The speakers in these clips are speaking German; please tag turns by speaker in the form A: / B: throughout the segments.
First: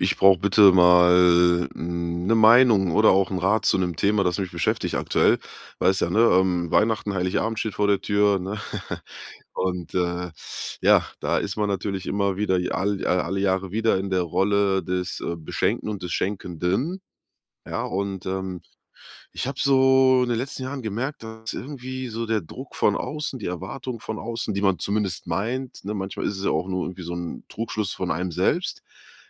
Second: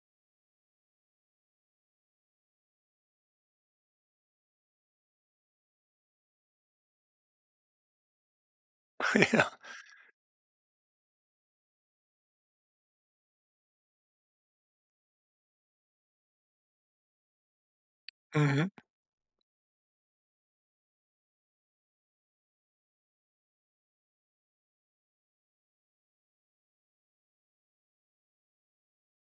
A: Ich brauche bitte mal eine Meinung oder auch einen Rat zu einem Thema, das mich beschäftigt aktuell. Weißt ja, ne, Weihnachten, Heiligabend steht vor der Tür, ne?
B: Ja.
A: Und, äh, ja, da ist man natürlich immer wieder alle Jahre wieder in der Rolle des Beschenkten und des Schenkenden, ja?
B: Mhm.
A: Ich habe so in den letzten Jahren gemerkt, dass irgendwie so der Druck von außen, die Erwartung von außen, die man zumindest meint, ne, manchmal ist es ja auch nur irgendwie so ein Trugschluss von einem selbst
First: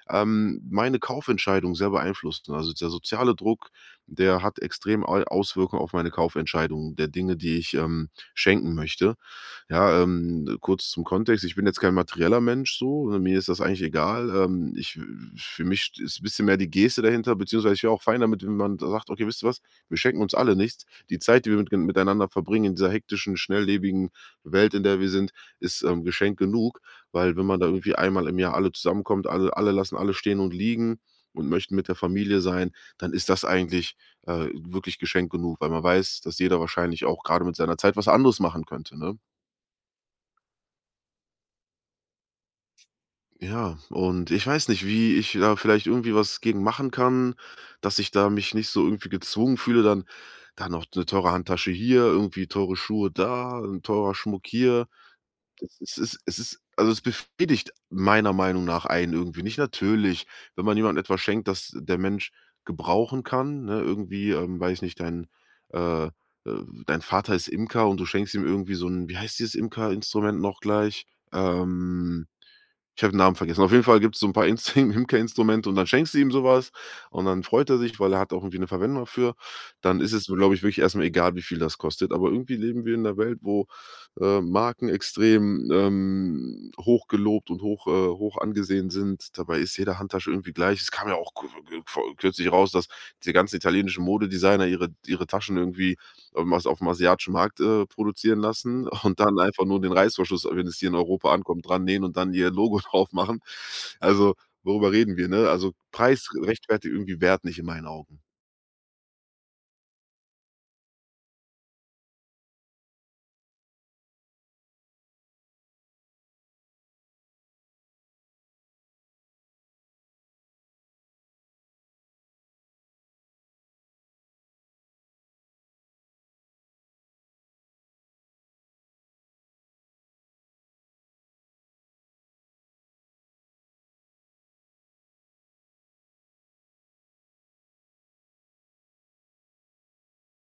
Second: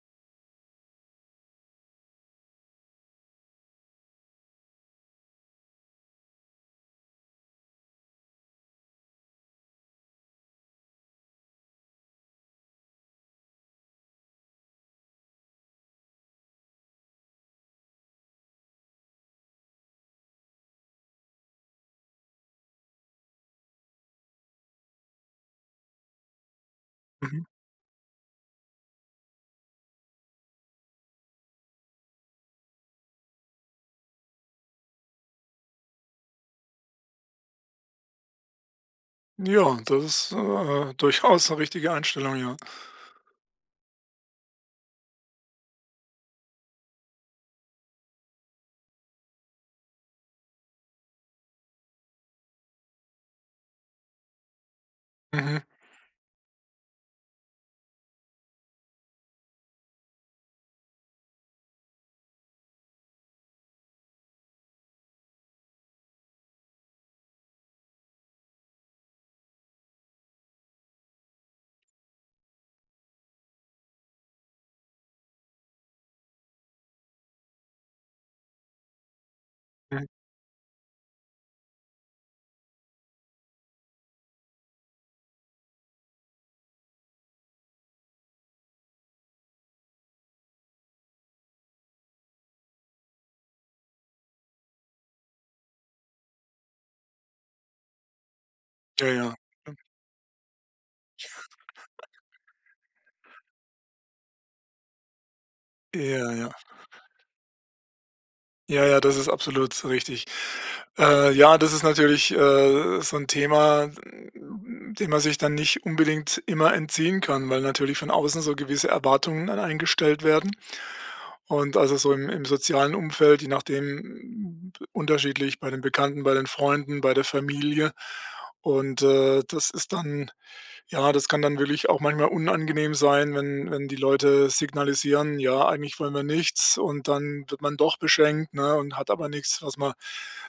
A: meine Kaufentscheidung sehr beeinflussen. Also der soziale Druck, der hat extrem Auswirkungen auf meine Kaufentscheidungen der Dinge, die ich schenken möchte. Ja, kurz zum Kontext. Ich bin jetzt kein materieller Mensch so, ne. Mir ist das eigentlich egal. Für mich ist ein bisschen mehr die Geste dahinter, beziehungsweise ich wäre auch fein damit, wenn man sagt, okay, wisst ihr was, wir schenken uns alle nichts. Die Zeit, die wir miteinander verbringen in dieser hektischen, schnelllebigen Welt, in der wir sind, ist Geschenk genug. Weil
B: Mhm.
A: wenn man da irgendwie einmal im Jahr alle zusammenkommt, alle lassen alle stehen und liegen und möchten mit der Familie sein, dann ist das eigentlich, wirklich Geschenk genug, weil man weiß, dass jeder wahrscheinlich auch gerade mit seiner Zeit was anderes machen könnte, ne?
B: Ja, das ist, durchaus eine richtige Einstellung, ja.
A: Ja, und ich weiß nicht, wie ich da vielleicht irgendwie was gegen machen kann, dass ich da mich nicht so irgendwie gezwungen fühle, dann da noch eine teure Handtasche hier, irgendwie teure Schuhe da, 'n teurer Schmuck hier.
B: Mhm.
A: Es ist also, es befriedigt meiner Meinung nach einen irgendwie nicht. Natürlich, wenn man jemandem etwas schenkt, das der Mensch gebrauchen kann, ne, irgendwie, weiß nicht, dein, äh, äh dein Vater ist Imker und du schenkst ihm irgendwie so ein, wie heißt dieses Imker-Instrument noch gleich? Ähm Ich habe den Namen vergessen. Auf jeden Fall gibt es so ein paar Instru Himker-Instrumente und dann schenkst du ihm sowas und dann freut er sich, weil er hat auch irgendwie eine Verwendung dafür. Dann
B: Mhm.
A: ist es, glaube ich, wirklich erstmal egal, wie viel das kostet. Aber irgendwie leben wir in 'ner Welt, wo, Marken extrem, hoch gelobt und hoch angesehen sind. Dabei ist jede Handtasche irgendwie gleich. Es kam ja auch ku ku vor kürzlich raus, dass diese ganzen italienischen Modedesigner ihre Taschen irgendwie was aufm asiatischen Markt, produzieren lassen
B: Ja,
A: und
B: ja.
A: dann einfach nur den Reißverschluss, wenn es hier in Europa ankommt, dran nähen und dann ihr Logo drauf machen. Also, worüber reden wir, ne? Also, Preis
B: Ja, ja.
A: rechtfertigt irgendwie Wert nicht in meinen Augen.
B: Ja, ja, das ist absolut richtig. Ja, das ist natürlich, so ein Thema, dem man sich dann nicht unbedingt immer entziehen kann, weil natürlich von außen so gewisse Erwartungen an einen gestellt werden. Und also so im sozialen Umfeld, je nachdem, unterschiedlich bei den Bekannten, bei den Freunden, bei der Familie. Und, das ist dann ja, das kann dann wirklich auch manchmal unangenehm sein, wenn die Leute signalisieren: „Ja, eigentlich wollen wir nichts“, und dann wird man doch beschenkt, ne, und hat aber nichts, was man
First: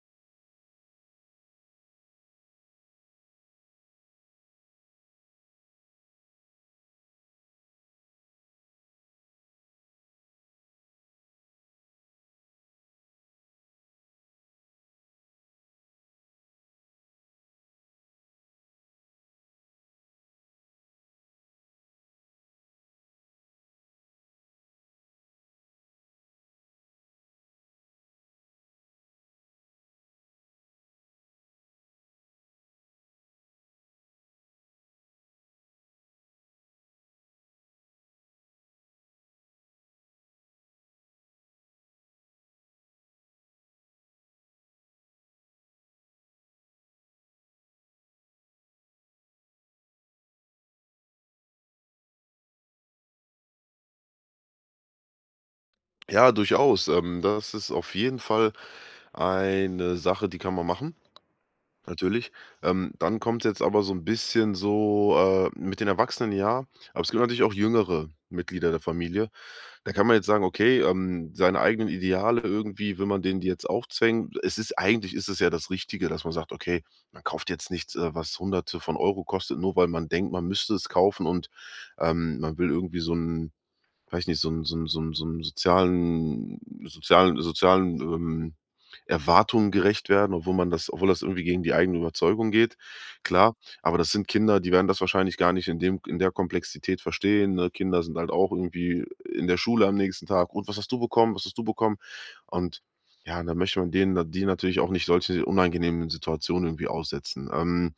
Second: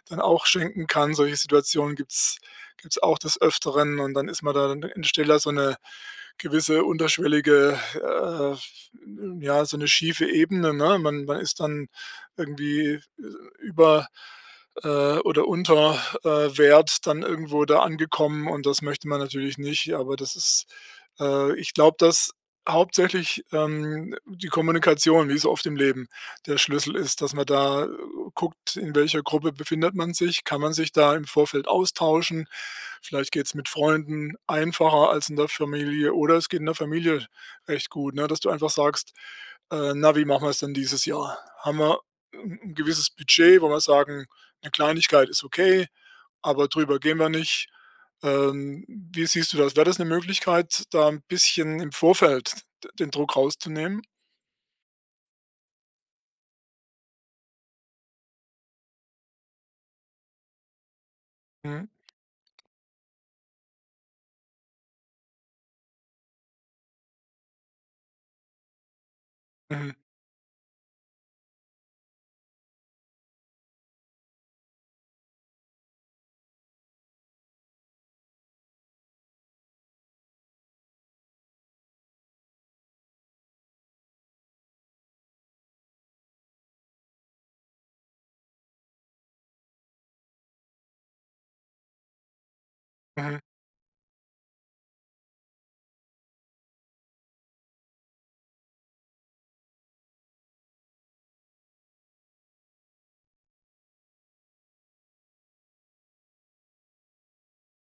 B: dann auch schenken kann. Solche Situationen gibt's auch des Öfteren und dann ist man da dann in stiller so eine gewisse unterschwellige, ja, so eine schiefe Ebene, ne? Man ist dann irgendwie, über oder unter, Wert dann irgendwo da angekommen und das möchte man natürlich nicht. Aber das ist ich glaube, dass hauptsächlich, die Kommunikation, wie so oft im Leben, der Schlüssel ist, dass man da guckt, in welcher Gruppe befindet man sich. Kann man sich da im Vorfeld austauschen? Vielleicht geht's mit Freunden einfacher als in der Familie oder es geht in der Familie recht gut, ne, dass du einfach sagst: Na, wie machen wir es denn dieses Jahr? Haben wir ein gewisses Budget, wo wir sagen, eine Kleinigkeit ist okay, aber drüber gehen wir nicht. Wie siehst du das? Wäre das eine Möglichkeit, da ein bisschen im Vorfeld d den Druck rauszunehmen?
A: Ja, durchaus. Das ist auf jeden Fall eine Sache, die kann man machen,
B: Mhm,
A: natürlich. Dann kommt jetzt aber so 'n bisschen so, mit den Erwachsenen ja, aber es gibt natürlich auch jüngere Mitglieder der Familie.
B: mhm,
A: Da kann man jetzt sagen, okay, seine eigenen Ideale irgendwie will man denen die jetzt aufzwängen. Es ist eigentlich ist es ja das Richtige, dass man sagt: „Okay, man kauft jetzt nichts, was Hunderte von Euro kostet, nur weil man denkt, man müsste es kaufen und man will irgendwie so einen, weiß nicht, so 'n sozialen Erwartungen gerecht werden, obwohl das irgendwie gegen die eigene Überzeugung geht,
B: mhm,
A: klar. Aber das sind Kinder, die werden das wahrscheinlich gar nicht in der Komplexität verstehen, ne? Kinder sind halt auch irgendwie in der Schule am nächsten Tag: „Und was hast du bekommen? Was hast du bekommen?“ Und ja, da möchte man denen na die natürlich auch nicht solche unangenehmen Situationen irgendwie aussetzen.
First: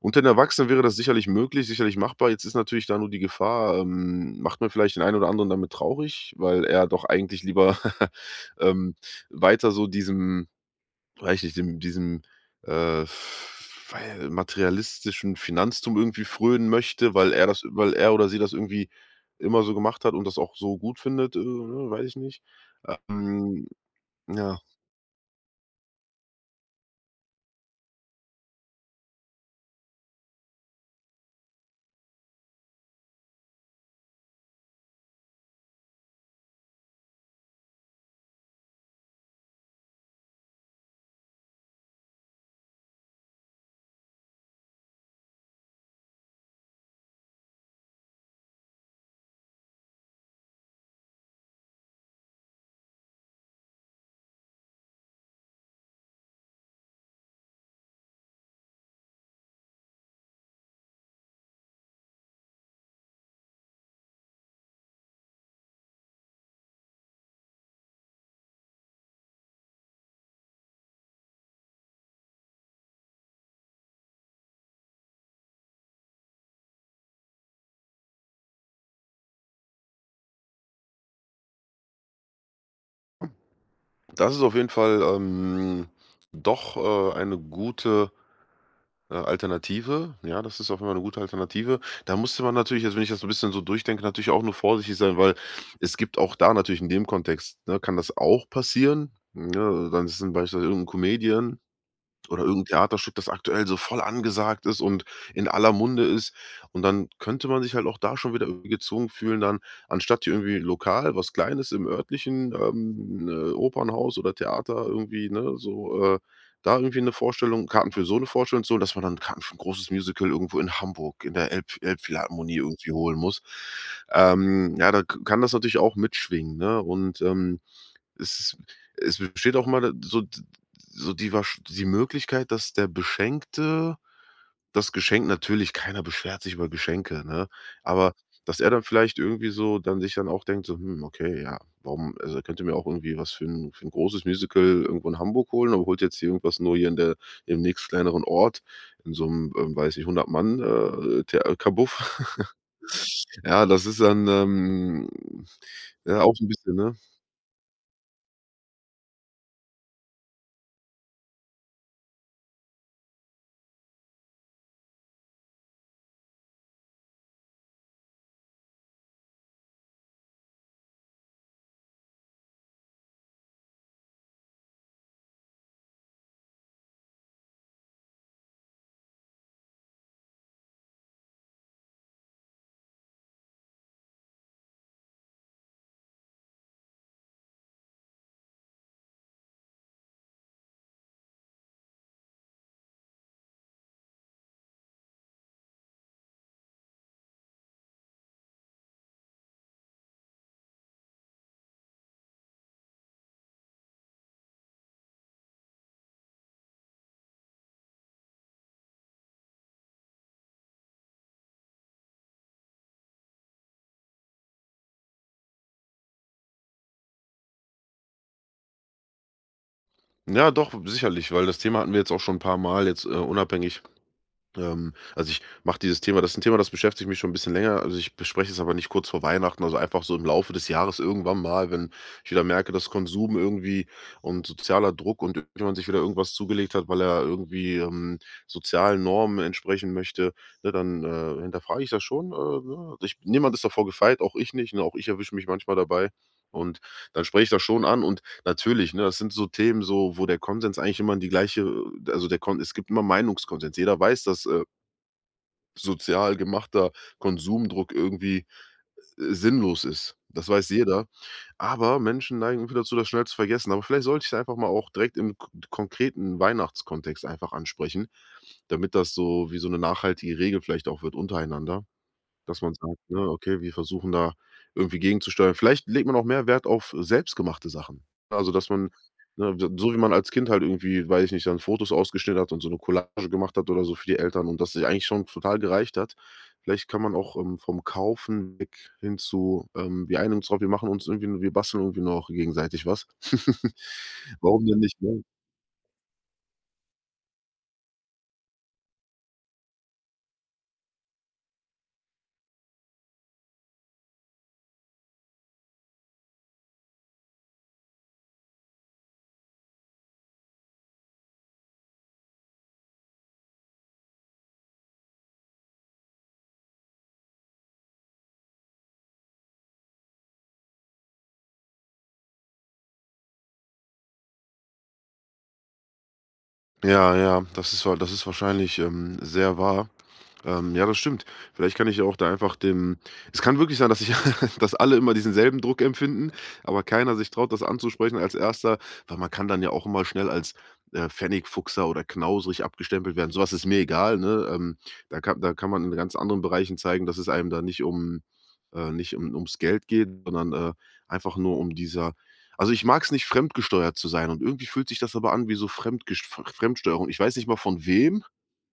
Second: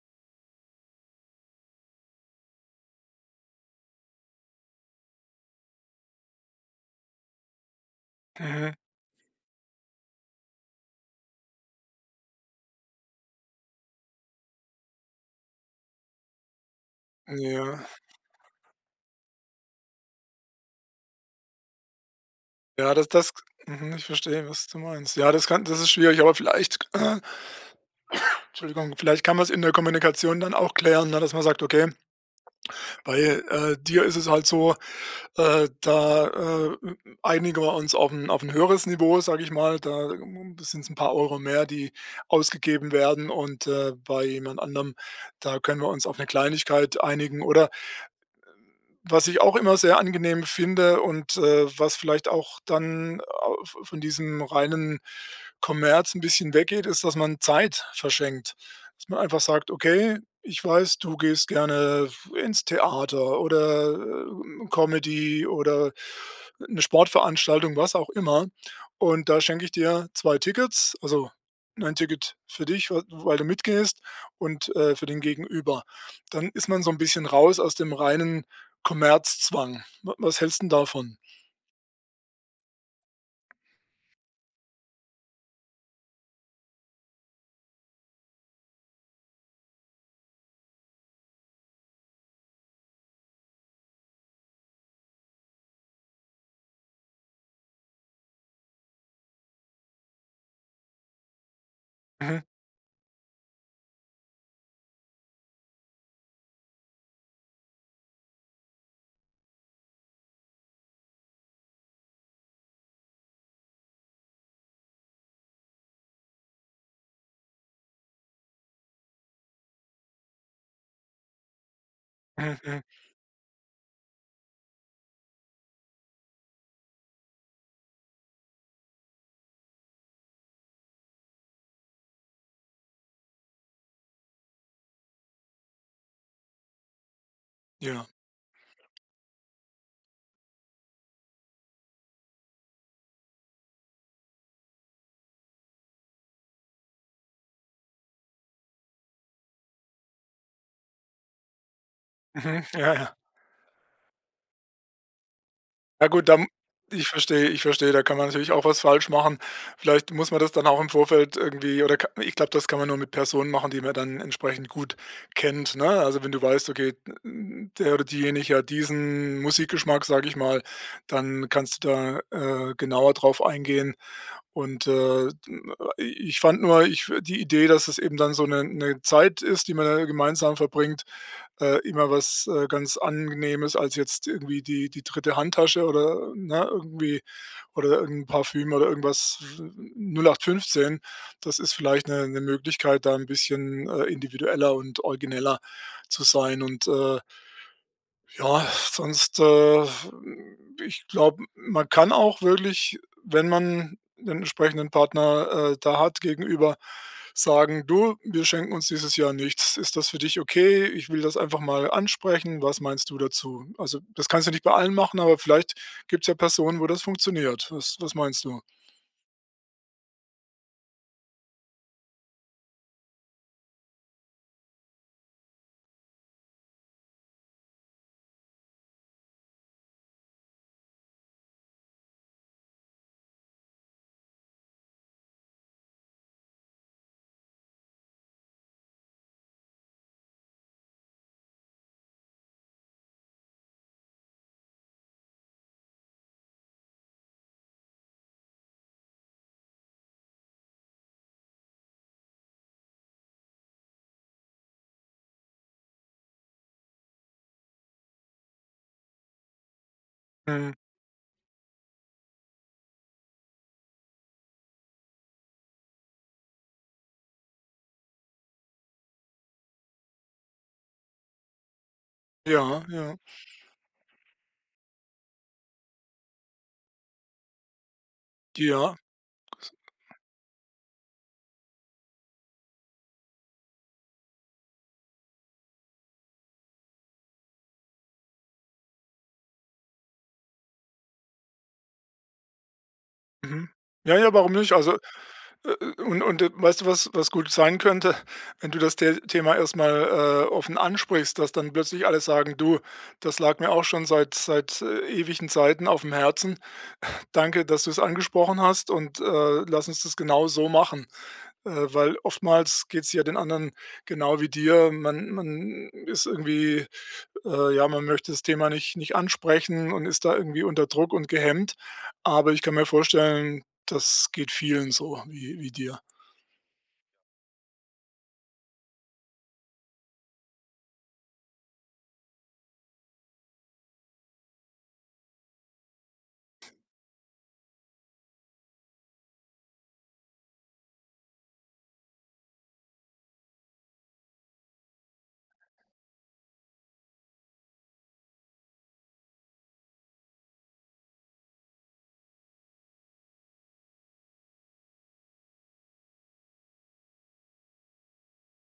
A: Unter den Erwachsenen wäre das sicherlich möglich, sicherlich machbar. Jetzt ist natürlich da nur die Gefahr, macht man vielleicht den einen oder anderen damit traurig, weil er doch eigentlich lieber
B: mhm.
A: ähm, weiter so diesem weiß ich nicht, dem diesem, äh, weil materialistischen Finanztum irgendwie frönen möchte, weil er das
B: Ja,
A: weil er oder sie das irgendwie immer so gemacht hat und das auch so gut findet, ne, weiß ich nicht.
B: ja, das das
A: Ähm,
B: mhm, ich verstehe,
A: ja,
B: was du meinst. Ja, das ist schwierig, aber vielleicht Entschuldigung, vielleicht kann man es in der Kommunikation dann auch klären, ne, dass man sagt: „Okay, bei, dir ist es halt so, da, einigen wir uns auf ein auf 'n höheres Niveau, sage ich mal. Da sind es ein paar Euro mehr, die ausgegeben werden und, bei jemand anderem, da können wir uns auf eine Kleinigkeit einigen oder was ich auch immer sehr angenehm finde und, was vielleicht auch dann au von diesem reinen Kommerz ein bisschen weggeht, ist, dass man Zeit verschenkt. Dass man einfach sagt: „Okay, ich weiß, du gehst gerne ins Theater oder, Comedy oder eine Sportveranstaltung“, was auch immer. Und da schenke ich dir 2 Tickets, also ein Ticket für dich, w weil du mitgehst und, für den Gegenüber. Dann ist man so ein bisschen raus aus dem reinen Kommerzzwang. Wa was hältst 'n davon?
A: das ist auf jeden Fall, doch, eine gute Alternative, ja, das ist auf jeden Fall 'ne gute Alternative. Da musste man natürlich jetzt, wenn ich das so 'n bisschen so durchdenke, natürlich auch nur vorsichtig sein, weil es gibt auch da natürlich in dem Kontext, ne, kann das auch passieren, ne? Dann ist 'n beispielsweise irgend 'n Comedian
B: Mhm,
A: oder irgendein Theaterstück, das aktuell so voll angesagt ist und in aller Munde ist. Und dann könnte man sich halt auch da schon wieder irgendwie gezwungen fühlen, dann anstatt hier irgendwie lokal was Kleines im örtlichen, Opernhaus oder Theater irgendwie, ne, so, da irgendwie eine Vorstellung Karten für so eine Vorstellung so, dass man dann Karten für 'n großes Musical irgendwo in Hamburg in der Elbphilharmonie
B: mhm, mhm.
A: irgendwie holen muss. Ja, da k kann das natürlich auch mitschwingen, ne? Es Es besteht auch mal so die wahrsch die Möglichkeit, dass der Beschenkte das Geschenk, natürlich keiner beschwert sich über Geschenke, ne?
B: Ja.
A: Aber dass er dann vielleicht irgendwie so dann sich dann auch denkt so: „Hm, okay, ja, warum also, er könnte mir auch irgendwie was für ein für 'n großes Musical irgendwo in Hamburg holen, aber holt jetzt hier irgendwas nur hier in der im nächstkleineren Ort in so einem weiß ich hundert Mann, Thea Kabuff.“
B: Mhm. Ja, ja.
A: Ja, das ist dann,
B: Ja
A: ja,
B: gut,
A: auch so
B: dann
A: ein bisschen, ne?
B: ich verstehe, da kann man natürlich auch was falsch machen. Vielleicht muss man das dann auch im Vorfeld irgendwie oder ka ich glaube, das kann man nur mit Personen machen, die man dann entsprechend gut kennt, ne? Also, wenn du weißt, okay, n der oder diejenige hat diesen Musikgeschmack, sage ich mal, dann kannst du da, genauer drauf eingehen. Und, ich fand nur ich die Idee, dass es eben dann so eine 'ne Zeit ist, die man da gemeinsam verbringt, immer was, ganz Angenehmes als jetzt irgendwie die dritte Handtasche oder, ne, irgendwie oder irgend Parfüm oder irgendwas 08/15. Das ist vielleicht eine 'ne Möglichkeit, da ein bisschen, individueller und origineller zu sein und, ja, sonst, ich glaube, man kann auch wirklich, wenn man den entsprechenden Partner, da hat gegenüber, sagen: „Du, wir schenken uns dieses Jahr nichts. Ist das für dich okay? Ich will das einfach mal ansprechen. Was meinst du dazu?“ Also, das kannst du nicht bei allen machen, aber vielleicht gibt's ja Personen, wo das funktioniert. Was meinst du?
A: Ja, doch, sicherlich, weil das Thema hatten wir jetzt auch schon ein paar Mal jetzt, unabhängig. Also, ich mache dieses Thema das ist ein Thema, das beschäftigt mich schon ein bisschen länger. Also, ich bespreche es aber nicht kurz vor Weihnachten, also einfach so im Laufe des Jahres irgendwann mal, wenn ich wieder merke, dass Konsum irgendwie und sozialer Druck und irgendjemand sich wieder irgendwas zugelegt hat, weil er irgendwie, sozialen Normen entsprechen möchte, ne, dann, hinterfrage ich das schon, ne? Also Ich Niemand ist davor gefeit, auch ich nicht, ne? Auch ich erwische mich manchmal dabei und dann spreche ich das schon an. Und natürlich, ne? Das sind so Themen, so wo der Konsens eigentlich immer in die gleiche also der Kon es gibt immer Meinungskonsens. Jeder weiß, dass, sozial gemachter Konsumdruck irgendwie, sinnlos ist. Das weiß
B: Mhm.
A: jeder. Aber Menschen neigen irgendwie dazu, das schnell zu vergessen. Aber vielleicht sollte ich es einfach mal auch direkt im k konkreten Weihnachtskontext einfach ansprechen, damit das so wie so eine nachhaltige Regel vielleicht auch wird untereinander. Dass man
B: Ja,
A: sagt,
B: ja.
A: ne: „Okay, wir versuchen da irgendwie gegenzusteuern.“ Vielleicht legt man auch mehr Wert auf selbstgemachte Sachen. Also, dass man,
B: Ja.
A: ne, so wie man als Kind halt irgendwie, weiß ich nicht, dann Fotos ausgeschnitten hat und so eine Collage gemacht hat oder so für die Eltern und das sich eigentlich schon total gereicht hat. Vielleicht kann man auch, vom Kaufen weg hin zu, „Wir einigen uns drauf, wir basteln irgendwie noch gegenseitig was.“
B: Mhm. Ja, ja, warum
A: Warum
B: nicht?
A: denn
B: Also,
A: nicht, ne?
B: Und weißt du, was gut sein könnte, wenn du das Thema erst mal, offen ansprichst, dass dann plötzlich alle sagen: „Du, das lag mir auch schon seit, ewigen Zeiten auf dem Herzen. Danke, dass du es angesprochen hast und, lass uns das genau so machen.“ Weil oftmals geht es ja den anderen genau wie dir. Man ist irgendwie ja, man möchte das Thema nicht ansprechen und ist da irgendwie unter Druck und gehemmt. Aber ich kann mir vorstellen, das geht vielen so wie dir.
A: Ja, ja, das ist wa das ist wahrscheinlich, sehr wahr. Ja, das stimmt. Vielleicht kann ich auch da einfach dem es kann wirklich sein, dass ich dass alle immer diesen selben Druck empfinden, aber keiner sich traut, das anzusprechen als Erster, weil man kann dann ja auch immer schnell als, Pfennigfuchser oder knausrig abgestempelt werden. So was ist mir egal, ne? Da kann man in ganz anderen Bereichen zeigen, dass es einem da nicht um nicht um ums Geld geht, sondern, einfach nur um dieser. Also, ich mag es nicht, fremdgesteuert zu sein und irgendwie fühlt sich das aber an wie so fremdgest Fremdsteuerung. Ich weiß nicht mal von wem,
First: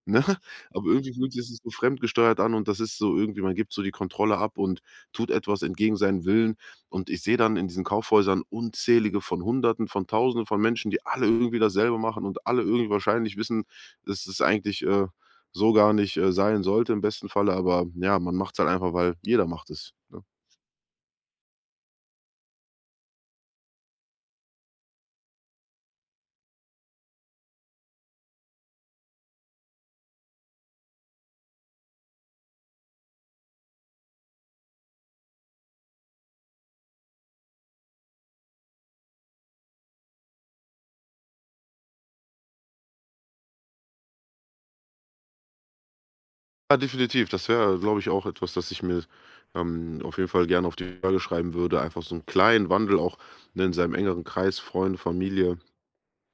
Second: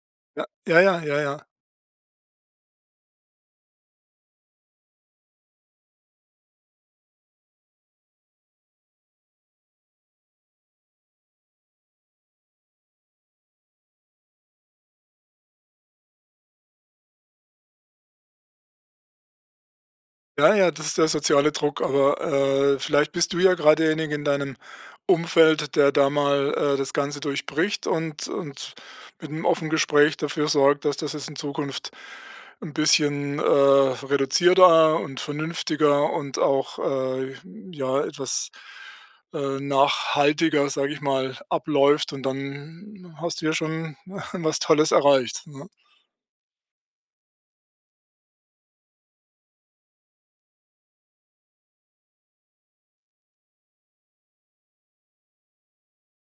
A: ne?
B: Ja, ja,
A: Aber
B: ja,
A: irgendwie
B: ja,
A: fühlt sich
B: ja.
A: das so fremdgesteuert an und das ist so irgendwie, man gibt so die Kontrolle ab und tut etwas entgegen seinen Willen. Und ich sehe dann in diesen Kaufhäusern unzählige von Hunderten, von Tausenden von Menschen, die alle irgendwie dasselbe machen und alle irgendwie wahrscheinlich wissen, dass es eigentlich, so gar nicht, sein sollte im besten Falle, aber ja, man macht's halt einfach, weil jeder macht es, ne?
B: Ja, ja, das ist der soziale Druck, aber, vielleicht bist du ja gerade derjenige in deinem Umfeld, der da mal, das Ganze durchbricht und mit einem offenen Gespräch dafür sorgt, dass das jetzt in Zukunft ein bisschen, reduzierter und vernünftiger und auch, ja, etwas, nachhaltiger, sage ich mal, abläuft und dann hast du ja schon was Tolles erreicht, ne?
A: Ja, definitiv. Das wäre, glaube ich, auch etwas, das ich mir, auf jeden Fall gerne auf die Flagge schreiben würde. Einfach so 'n kleinen Wandel auch, ne, in seinem engeren Kreis, Freunde, Familie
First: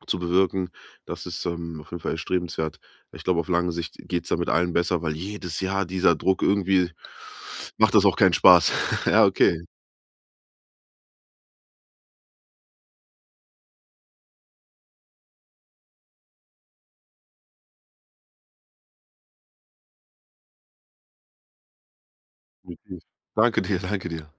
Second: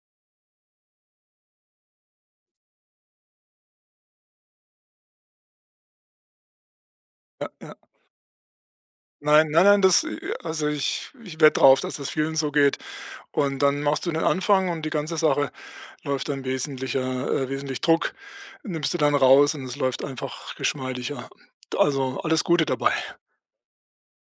A: zu bewirken. Das ist, auf jeden Fall erstrebenswert. Ich glaube, auf lange Sicht geht's damit allen besser, weil jedes Jahr dieser Druck irgendwie
B: Ja, ja.
A: macht das auch keinen Spaß. Ja,
B: Nein,
A: okay.
B: nein, nein, das also ich wette drauf, dass das vielen so geht. Und dann machst du den Anfang und die ganze Sache läuft dann wesentlich Druck nimmst du dann raus und es läuft einfach geschmeidiger. Also, alles Gute dabei.
A: Definitiv. Danke dir, danke dir.